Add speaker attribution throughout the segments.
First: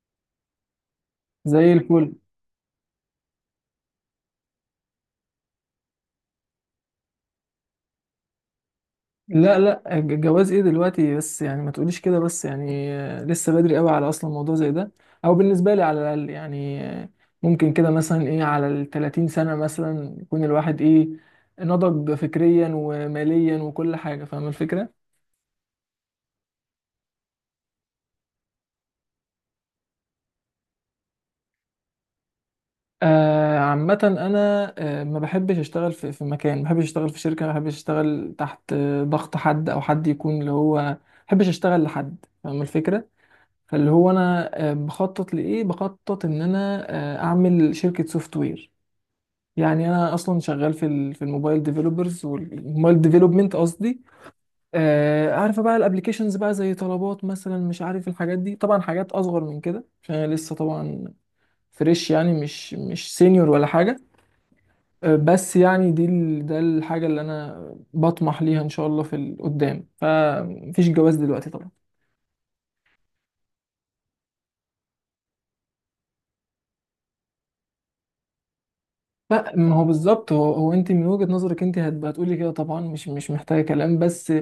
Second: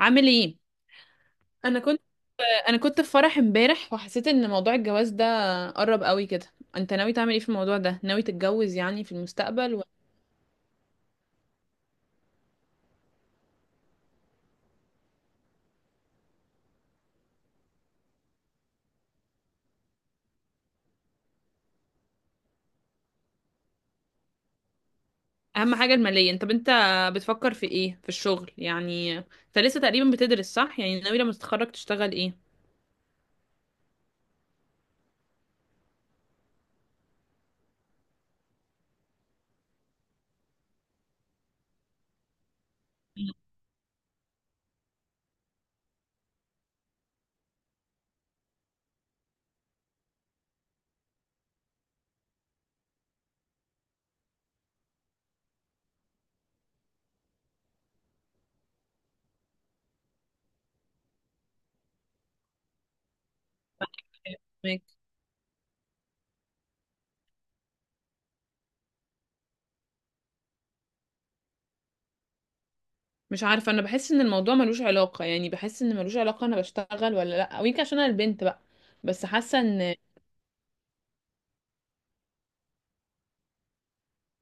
Speaker 1: عامل ايه؟
Speaker 2: زي
Speaker 1: انا كنت
Speaker 2: الفل.
Speaker 1: انا كنت في فرح امبارح وحسيت ان موضوع الجواز ده قرب قوي كده. انت ناوي تعمل ايه في الموضوع ده؟ ناوي تتجوز يعني في
Speaker 2: لا
Speaker 1: المستقبل
Speaker 2: لا الج- الجواز ايه دلوقتي؟ بس يعني ما تقوليش كده. بس يعني لسه بدري قوي على اصلا موضوع زي ده، او بالنسبه لي على الاقل. يعني ممكن كده مثلا ايه على ال 30 سنه مثلا يكون الواحد ايه، نضج فكريا وماليا وكل حاجه. فاهم الفكره؟
Speaker 1: اهم حاجة المالية. انت بتفكر في ايه في الشغل؟ يعني انت لسه تقريبا بتدرس صح؟ يعني ناوي لما تتخرج تشتغل ايه؟
Speaker 2: عامه انا ما بحبش اشتغل في مكان، ما بحبش اشتغل في شركه، ما بحبش اشتغل تحت ضغط حد، او حد يكون اللي هو ما بحبش اشتغل لحد. فاهم الفكره؟
Speaker 1: مم.
Speaker 2: فاللي هو انا بخطط لايه؟ بخطط ان انا اعمل شركه سوفت وير. يعني انا اصلا شغال في الموبايل ديفلوبرز، والموبايل ديفلوبمنت قصدي. عارفه بقى الابليكيشنز بقى، زي طلبات مثلا، مش عارف الحاجات دي. طبعا حاجات اصغر من كده عشان انا لسه طبعا فريش، يعني مش سينيور ولا حاجه.
Speaker 1: فاهمك.
Speaker 2: بس يعني ده الحاجه اللي انا بطمح ليها ان شاء الله في القدام. فمفيش جواز دلوقتي طبعا.
Speaker 1: مش عارفة، انا بحس ان الموضوع ملوش علاقة، يعني بحس ان ملوش علاقة انا بشتغل ولا لا، ويمكن عشان انا البنت بقى، بس
Speaker 2: لا،
Speaker 1: حاسة
Speaker 2: ما هو
Speaker 1: ان
Speaker 2: بالظبط. هو انت من وجهة نظرك انت هتبقى تقولي كده طبعا، مش محتاجة كلام. بس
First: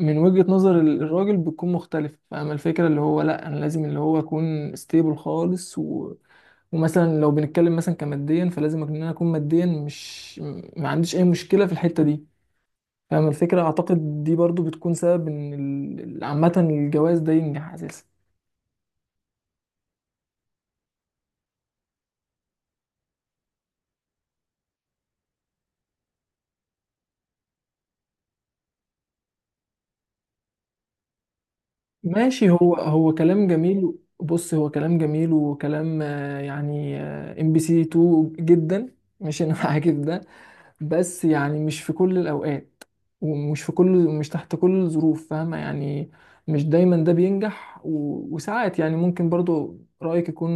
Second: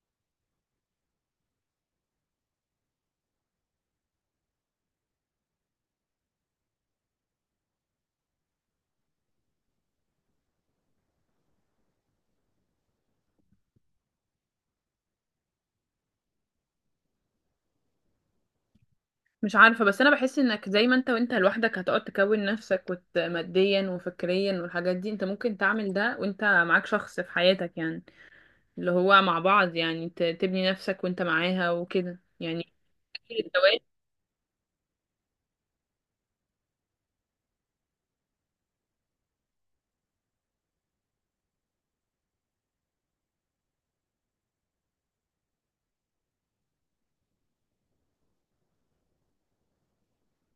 Speaker 2: من وجهة نظر الراجل بتكون مختلفة. فاهمة الفكرة؟ اللي هو لا، انا لازم اللي هو اكون ستيبل خالص، و ومثلا لو بنتكلم مثلا كماديا، فلازم ان انا اكون ماديا مش ما عنديش اي مشكلة في الحتة دي. فاهمة الفكرة؟ اعتقد دي برضو بتكون سبب ان عامة الجواز ده ينجح اساسا.
Speaker 1: مش عارفة. بس أنا بحس إنك زي ما أنت، وأنت لوحدك هتقعد تكون نفسك وت... ماديا وفكريا والحاجات دي، أنت ممكن تعمل ده وأنت معاك شخص في حياتك يعني، اللي هو مع بعض يعني تبني نفسك وأنت معاها وكده
Speaker 2: ماشي،
Speaker 1: يعني.
Speaker 2: هو كلام
Speaker 1: أكيد الجواز
Speaker 2: جميل. بص، هو كلام جميل، وكلام يعني ام بي سي 2 جدا. مش انا معاك في ده، بس يعني مش في كل الاوقات، ومش في كل مش تحت كل الظروف. فاهمة يعني؟ مش دايما ده بينجح، و وساعات يعني ممكن برضو رأيك يكون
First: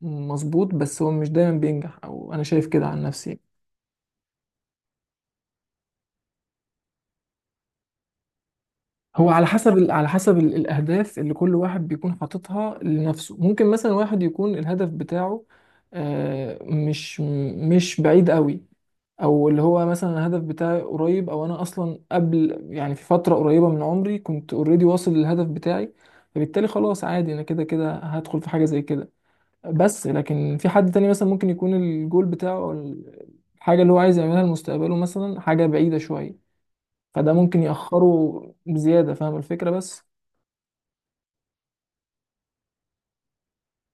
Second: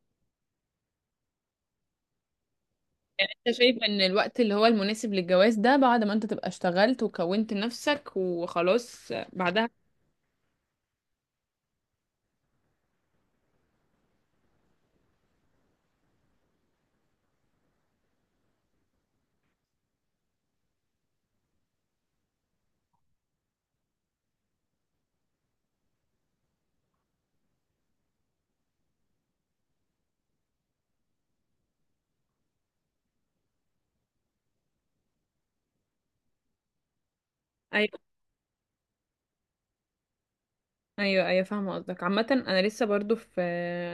Speaker 2: مظبوط، بس هو مش دايما بينجح، او انا شايف كده عن
Speaker 1: يعني.
Speaker 2: نفسي.
Speaker 1: أنت شايف إن الوقت اللي هو المناسب للجواز ده بعد ما أنت تبقى اشتغلت وكونت نفسك وخلاص
Speaker 2: هو على
Speaker 1: بعدها؟
Speaker 2: حسب الأهداف اللي كل واحد بيكون حاططها لنفسه. ممكن مثلا واحد يكون الهدف بتاعه آه، مش مش بعيد قوي، او اللي هو مثلا الهدف بتاعي قريب، او انا اصلا قبل يعني في فترة قريبة من عمري كنت اوريدي واصل للهدف بتاعي. فبالتالي خلاص عادي، انا كده كده هدخل في حاجة زي كده. بس لكن في حد تاني مثلا ممكن يكون الجول بتاعه، او الحاجة اللي هو عايز يعملها لمستقبله مثلا حاجة بعيدة شوية، فده ممكن
Speaker 1: أيوة.
Speaker 2: يأخره بزيادة. فاهم الفكرة؟ بس
Speaker 1: ايوه، ايوه، فاهمه قصدك. عامه انا لسه برضو في،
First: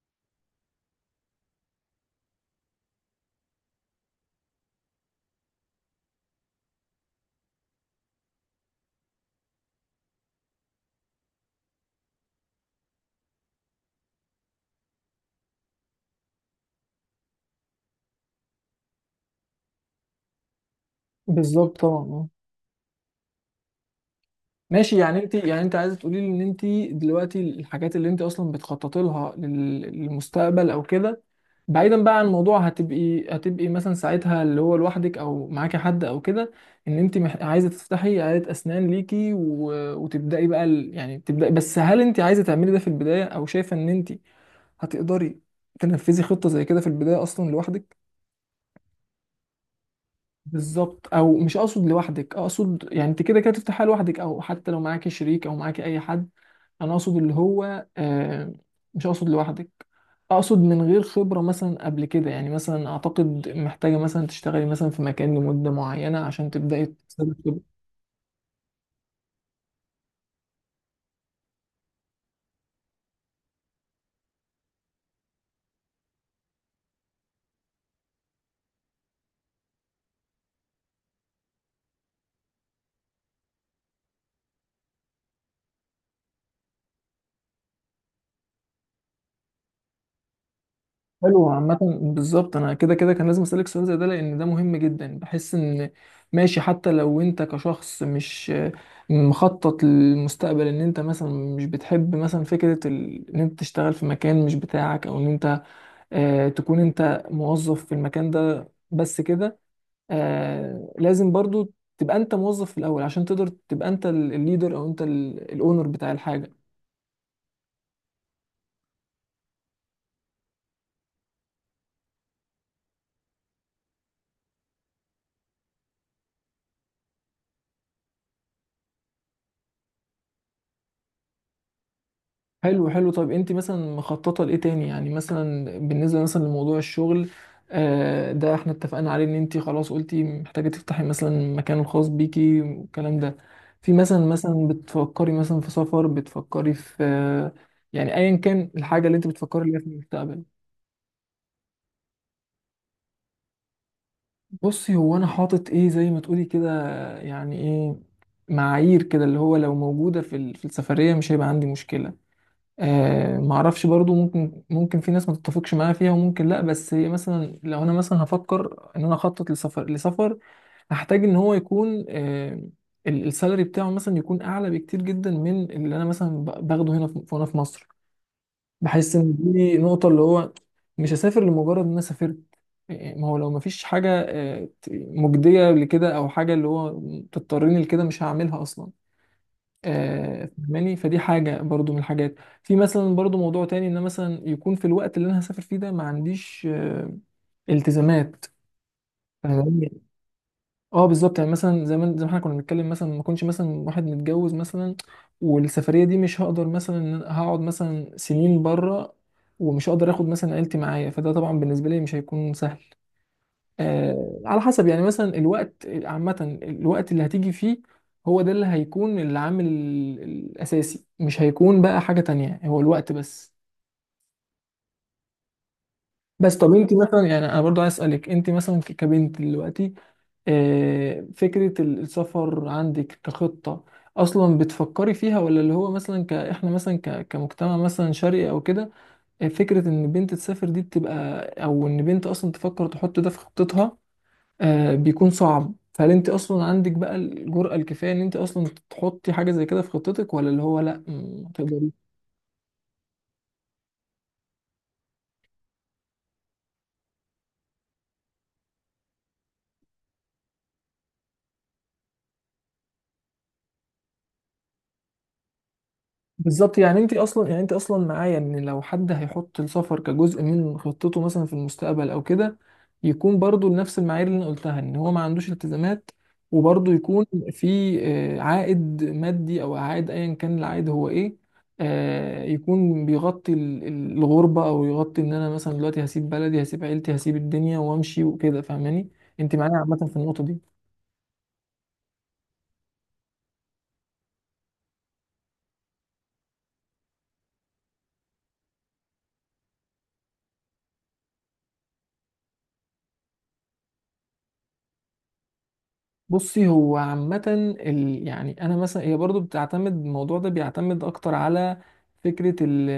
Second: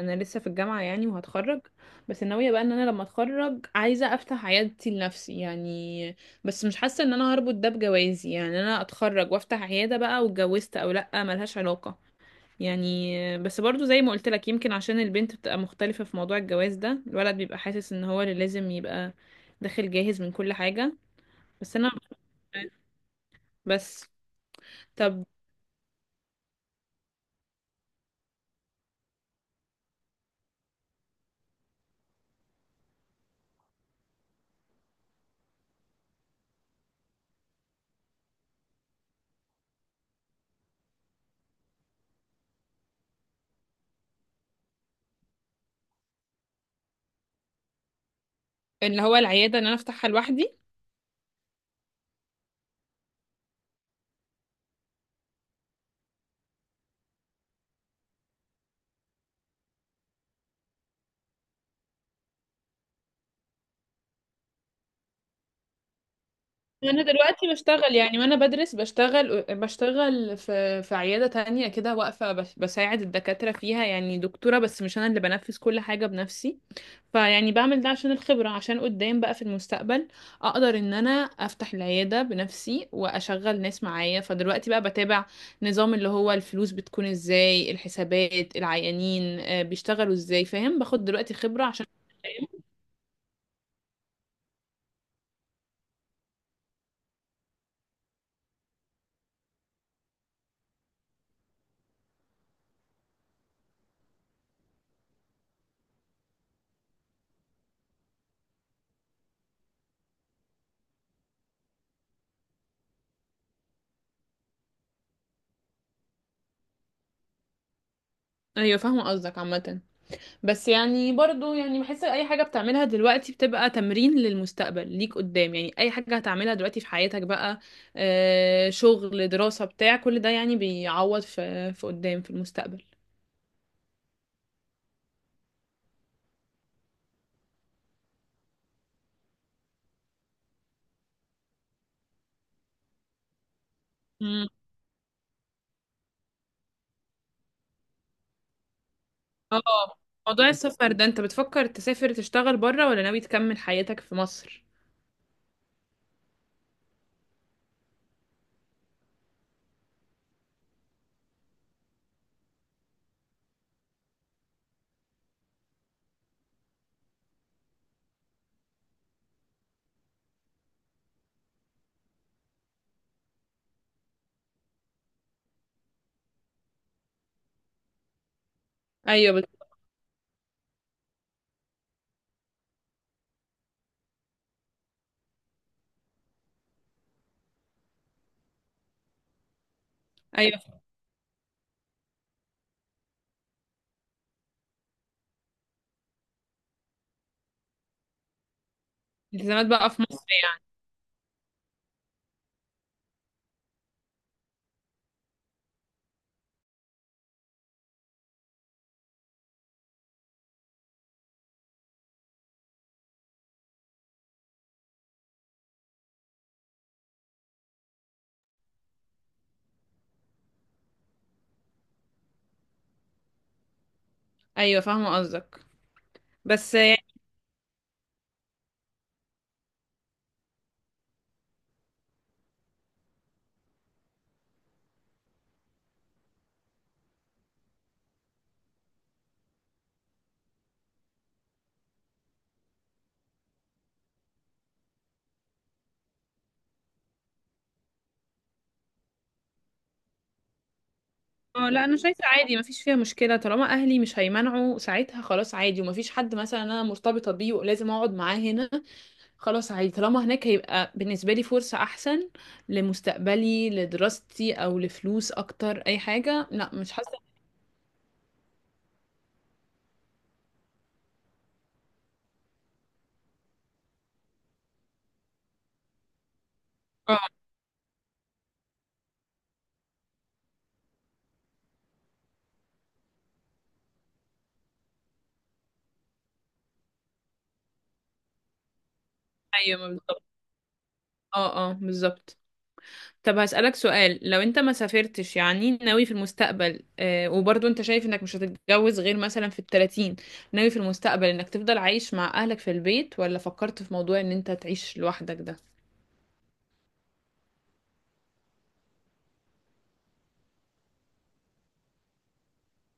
Speaker 1: انا لسه في الجامعه يعني وهتخرج، بس ناويه بقى ان انا لما اتخرج عايزه افتح عيادتي لنفسي يعني. بس مش حاسه ان انا هربط ده بجوازي، يعني انا اتخرج وافتح عياده بقى واتجوزت او لا، ملهاش علاقه يعني. بس برضو زي ما قلت لك، يمكن عشان البنت بتبقى مختلفه في موضوع الجواز ده. الولد بيبقى حاسس ان هو اللي لازم يبقى داخل جاهز من كل حاجه. بس
Speaker 2: بالظبط
Speaker 1: انا،
Speaker 2: طبعا. اه
Speaker 1: بس
Speaker 2: ماشي. يعني
Speaker 1: طب،
Speaker 2: انت يعني انت عايزه تقولي لي ان انت دلوقتي الحاجات اللي انت اصلا بتخططي لها للمستقبل او كده، بعيدا بقى عن الموضوع، هتبقي مثلا ساعتها اللي هو لوحدك، او معاكي حد او كده. ان انت عايزه تفتحي عياده اسنان ليكي، و وتبداي بقى ال يعني تبداي. بس هل انت عايزه تعملي ده في البدايه؟ او شايفه ان انت هتقدري تنفذي خطه زي كده في البدايه اصلا لوحدك؟
Speaker 1: اللي هو العياده ان انا افتحها لوحدي.
Speaker 2: بالظبط. او مش اقصد لوحدك، اقصد يعني انت كده كده تفتحها لوحدك، او حتى لو معاكي شريك او معاكي اي حد. انا اقصد اللي هو مش اقصد لوحدك. اقصد من غير خبرة مثلا قبل كده، يعني مثلا اعتقد محتاجة مثلا تشتغلي مثلا في مكان لمدة معينة عشان تبدأي
Speaker 1: انا
Speaker 2: تكتسبي
Speaker 1: دلوقتي
Speaker 2: خبرة.
Speaker 1: بشتغل يعني وانا بدرس، بشتغل، بشتغل في عياده تانية كده واقفه، بساعد الدكاتره فيها يعني دكتوره، بس مش انا اللي بنفذ كل حاجه بنفسي. فيعني بعمل ده عشان الخبره، عشان قدام بقى في المستقبل اقدر ان انا افتح العياده بنفسي واشغل ناس معايا. فدلوقتي بقى بتابع نظام اللي هو الفلوس بتكون ازاي، الحسابات، العيانين آه، بيشتغلوا ازاي، فاهم، باخد دلوقتي
Speaker 2: حلو.
Speaker 1: خبره
Speaker 2: عامة
Speaker 1: عشان.
Speaker 2: بالظبط، أنا كده كده كان لازم أسألك سؤال زي ده، لأن ده مهم جدا. بحس إن ماشي، حتى لو أنت كشخص مش مخطط للمستقبل، إن أنت مثلا مش بتحب مثلا فكرة ال إن أنت تشتغل في مكان مش بتاعك، أو إن أنت تكون أنت موظف في المكان ده بس كده، لازم برضو تبقى أنت موظف في الأول عشان تقدر تبقى أنت الليدر، أو أنت الأونر بتاع الحاجة.
Speaker 1: ايوه فاهمه قصدك. عامه بس يعني برضو يعني بحس اي حاجة بتعملها دلوقتي بتبقى تمرين للمستقبل ليك قدام، يعني اي حاجة هتعملها دلوقتي في حياتك بقى آه، شغل، دراسة، بتاع كل ده يعني بيعوض في قدام في المستقبل.
Speaker 2: حلو طيب انت مثلا مخططه لايه تاني؟ يعني مثلا بالنسبه مثلا لموضوع الشغل ده احنا اتفقنا عليه، ان انت خلاص قلتي محتاجه تفتحي مثلا المكان الخاص بيكي والكلام ده. في مثلا
Speaker 1: مم.
Speaker 2: بتفكري مثلا في سفر؟ بتفكري في يعني ايا كان الحاجه اللي انت بتفكري ليها في
Speaker 1: اه.
Speaker 2: المستقبل.
Speaker 1: موضوع السفر ده، انت بتفكر تسافر تشتغل بره ولا ناوي تكمل حياتك في مصر؟
Speaker 2: بصي، هو انا حاطط ايه زي ما تقولي كده، يعني ايه، معايير كده، اللي هو لو موجوده في السفريه مش هيبقى عندي مشكله. ما اعرفش برضو، ممكن في ناس ما تتفقش معايا فيها وممكن لا. بس مثلا لو انا مثلا هفكر ان انا اخطط لسفر هحتاج ان هو يكون السالري بتاعه مثلا يكون اعلى بكتير جدا من اللي انا مثلا باخده هنا في في مصر. بحس
Speaker 1: ايوه
Speaker 2: ان دي نقطة. اللي هو مش هسافر لمجرد ان انا سافرت. ما هو لو ما فيش حاجة مجدية لكده، او حاجة اللي هو تضطرني لكده، مش هعملها اصلا.
Speaker 1: ايوه،
Speaker 2: فاهماني؟ فدي حاجة برضو من الحاجات. في مثلا برضو موضوع تاني، ان أنا مثلا يكون في الوقت اللي انا هسافر فيه ده ما عنديش التزامات.
Speaker 1: التزامات بقى
Speaker 2: فاهماني؟
Speaker 1: في مصر يعني؟
Speaker 2: اه بالظبط. يعني مثلا زي ما احنا كنا بنتكلم، مثلا ما كنتش مثلا واحد متجوز مثلا، والسفرية دي مش هقدر مثلا إن أنا هقعد مثلا سنين بره، ومش هقدر اخد مثلا عيلتي معايا، فده طبعا بالنسبة لي مش هيكون سهل. على حسب يعني مثلا الوقت، عامة الوقت اللي هتيجي فيه هو ده اللي هيكون العامل الأساسي، مش هيكون بقى حاجة تانية، هو الوقت بس.
Speaker 1: ايوه فاهمة قصدك.
Speaker 2: بس طب
Speaker 1: بس
Speaker 2: انت مثلا، يعني انا برضو عايز اسالك، انت مثلا كبنت دلوقتي فكره السفر عندك كخطه اصلا بتفكري فيها؟ ولا اللي هو مثلا ك احنا مثلا كمجتمع مثلا شرقي او كده، فكره ان بنت تسافر دي بتبقى، او ان بنت اصلا تفكر تحط ده في خطتها بيكون صعب. فهل انت اصلا عندك بقى الجرأة الكفاية ان انت اصلا تحطي حاجة زي كده في خطتك؟ ولا اللي هو لا ما
Speaker 1: اه، لا
Speaker 2: تقدريش؟
Speaker 1: انا شايفه عادي مفيش فيها مشكله، طالما اهلي مش هيمنعوا ساعتها خلاص عادي، ومفيش حد مثلا انا مرتبطه بيه ولازم اقعد معاه هنا، خلاص عادي. طالما هناك هيبقى بالنسبه لي فرصه احسن لمستقبلي، لدراستي، او لفلوس اكتر، اي حاجه لا،
Speaker 2: بالظبط،
Speaker 1: مش
Speaker 2: يعني انت
Speaker 1: حاسه.
Speaker 2: اصلا معايا ان لو حد هيحط السفر كجزء من خطته مثلا في المستقبل او كده، يكون برضو لنفس المعايير اللي انا قلتها، ان هو ما عندوش التزامات، وبرضو
Speaker 1: اه.
Speaker 2: يكون في عائد مادي، او عائد ايا كان العائد هو ايه، يكون بيغطي الغربة، او يغطي ان انا مثلا دلوقتي هسيب بلدي، هسيب عيلتي، هسيب الدنيا وامشي وكده. فاهماني؟ انت معايا
Speaker 1: ايوه
Speaker 2: عامة في
Speaker 1: بالظبط.
Speaker 2: النقطة دي.
Speaker 1: اه اه بالظبط. طب هسألك سؤال، لو انت ما سافرتش يعني، ناوي في المستقبل آه، وبرضو انت شايف انك مش هتتجوز غير مثلا في 30، ناوي في المستقبل انك تفضل عايش مع اهلك في البيت، ولا فكرت في موضوع ان انت تعيش لوحدك ده؟
Speaker 2: بصي، هو عامة ال يعني أنا مثلا هي برضو بتعتمد، الموضوع ده بيعتمد أكتر على فكرة ال...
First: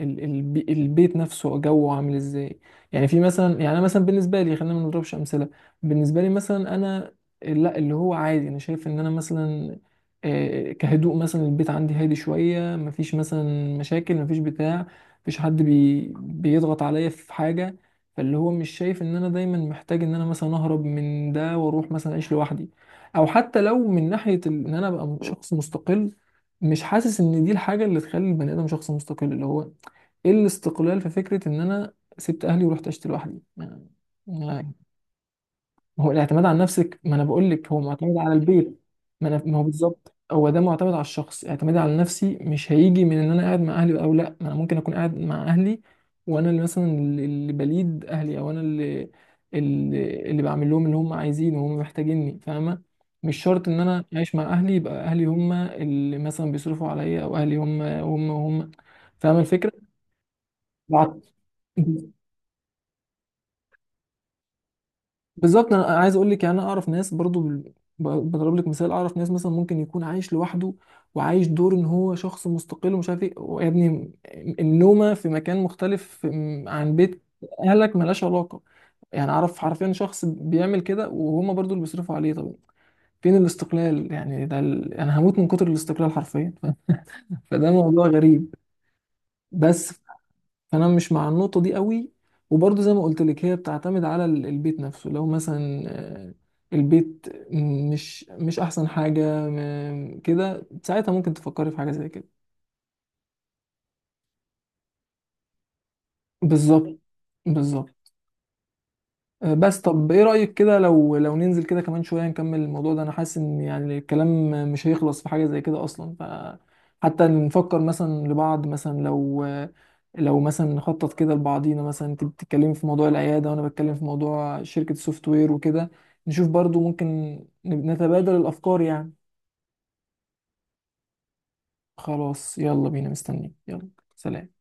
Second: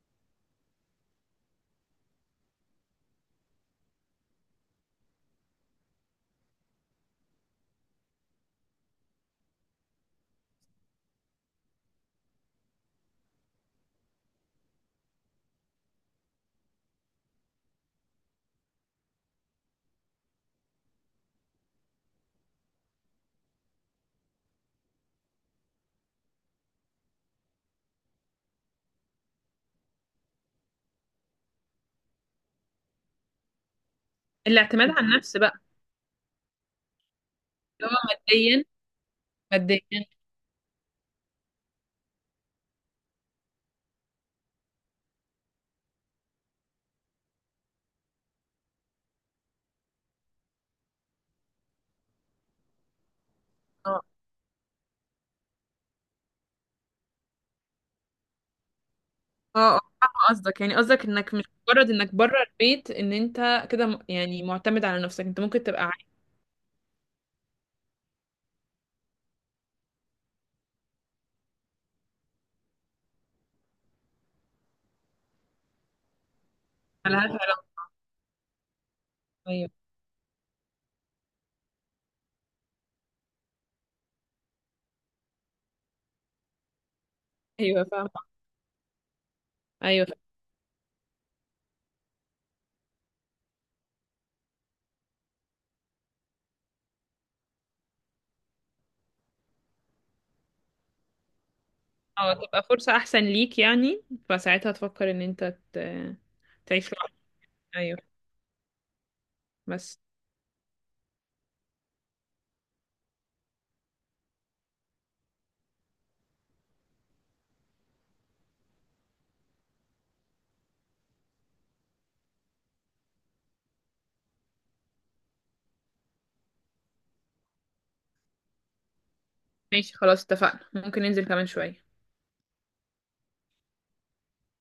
Speaker 2: ال... البي... البيت نفسه جوه عامل إزاي. يعني في مثلا، يعني أنا مثلا بالنسبة لي، خلينا ما نضربش أمثلة. بالنسبة لي مثلا أنا لا، اللي هو عادي، أنا شايف إن أنا مثلا كهدوء مثلا البيت عندي هادي شوية، مفيش مثلا مشاكل، مفيش بتاع، مفيش حد بيضغط عليا في حاجة. فاللي هو مش شايف ان انا دايما محتاج ان انا مثلا اهرب من ده واروح مثلا اعيش لوحدي. او حتى لو من ناحية ان انا ابقى شخص مستقل، مش حاسس ان دي الحاجة اللي تخلي البني ادم شخص مستقل. اللي هو ايه الاستقلال في فكرة ان انا سبت اهلي ورحت عشت لوحدي؟ ما-
Speaker 1: الاعتماد على النفس بقى.
Speaker 2: ما هو الاعتماد على نفسك، ما انا بقول لك هو
Speaker 1: اللي هو
Speaker 2: معتمد على
Speaker 1: ماديا.
Speaker 2: البيت. ما هو
Speaker 1: ماديا.
Speaker 2: بالظبط، هو ده معتمد على الشخص. اعتمادي على نفسي مش هيجي من ان انا قاعد مع اهلي او لا. ما انا ممكن اكون قاعد مع اهلي وانا اللي مثلا اللي بليد اهلي، او انا اللي اللي بعمل لهم اللي هم عايزينه وهم محتاجيني. فاهمه؟ مش شرط ان
Speaker 1: اه
Speaker 2: انا عايش مع اهلي يبقى اهلي هم اللي مثلا بيصرفوا عليا، او اهلي هم فاهمه
Speaker 1: اه،
Speaker 2: الفكره؟
Speaker 1: اه فاهمة قصدك، يعني قصدك
Speaker 2: بعد-
Speaker 1: انك مش مجرد انك بره البيت ان انت كده م- يعني معتمد على نفسك، انت ممكن
Speaker 2: بالظبط.
Speaker 1: تبقى
Speaker 2: أنا
Speaker 1: عايش
Speaker 2: عايز اقول لك، يعني انا اعرف ناس برضو بضرب لك مثال. اعرف ناس مثلا ممكن يكون عايش لوحده، وعايش دور ان هو شخص مستقل ومش عارف ايه. ويا ابني النومه في مكان مختلف عن
Speaker 1: على
Speaker 2: بيت
Speaker 1: هذا.
Speaker 2: اهلك ملهاش علاقه. يعني اعرف
Speaker 1: ايوه.
Speaker 2: حرفيا شخص بيعمل كده وهما برضو اللي بيصرفوا عليه. طب فين الاستقلال؟ يعني ده ال انا هموت من كتر الاستقلال حرفيا فده
Speaker 1: ايوه
Speaker 2: موضوع
Speaker 1: فاهمة.
Speaker 2: غريب بس.
Speaker 1: ايوه فاهمة.
Speaker 2: فانا مش مع النقطه دي قوي، وبرضه زي ما قلت لك، هي بتعتمد على البيت نفسه. لو مثلا البيت مش احسن حاجه كده، ساعتها ممكن تفكري في حاجه زي
Speaker 1: اه،
Speaker 2: كده.
Speaker 1: تبقى فرصة احسن ليك يعني. فساعتها تفكر ان انت تعيش
Speaker 2: بالظبط.
Speaker 1: لوحدك.
Speaker 2: بالظبط.
Speaker 1: ايوه.
Speaker 2: بس
Speaker 1: بس
Speaker 2: طب ايه رأيك كده لو ننزل كده كمان شوية نكمل الموضوع ده؟ انا حاسس ان يعني الكلام مش هيخلص في حاجة زي كده اصلا. ف حتى نفكر مثلا لبعض، مثلا لو مثلا نخطط كده لبعضينا، مثلا انت بتتكلمي في موضوع العيادة، وانا بتكلم في موضوع شركة السوفت وير وكده، نشوف برضو ممكن نتبادل الافكار يعني.
Speaker 1: ماشي، خلاص اتفقنا، ممكن ننزل كمان شوية.
Speaker 2: خلاص يلا بينا، مستنيين. يلا، سلام.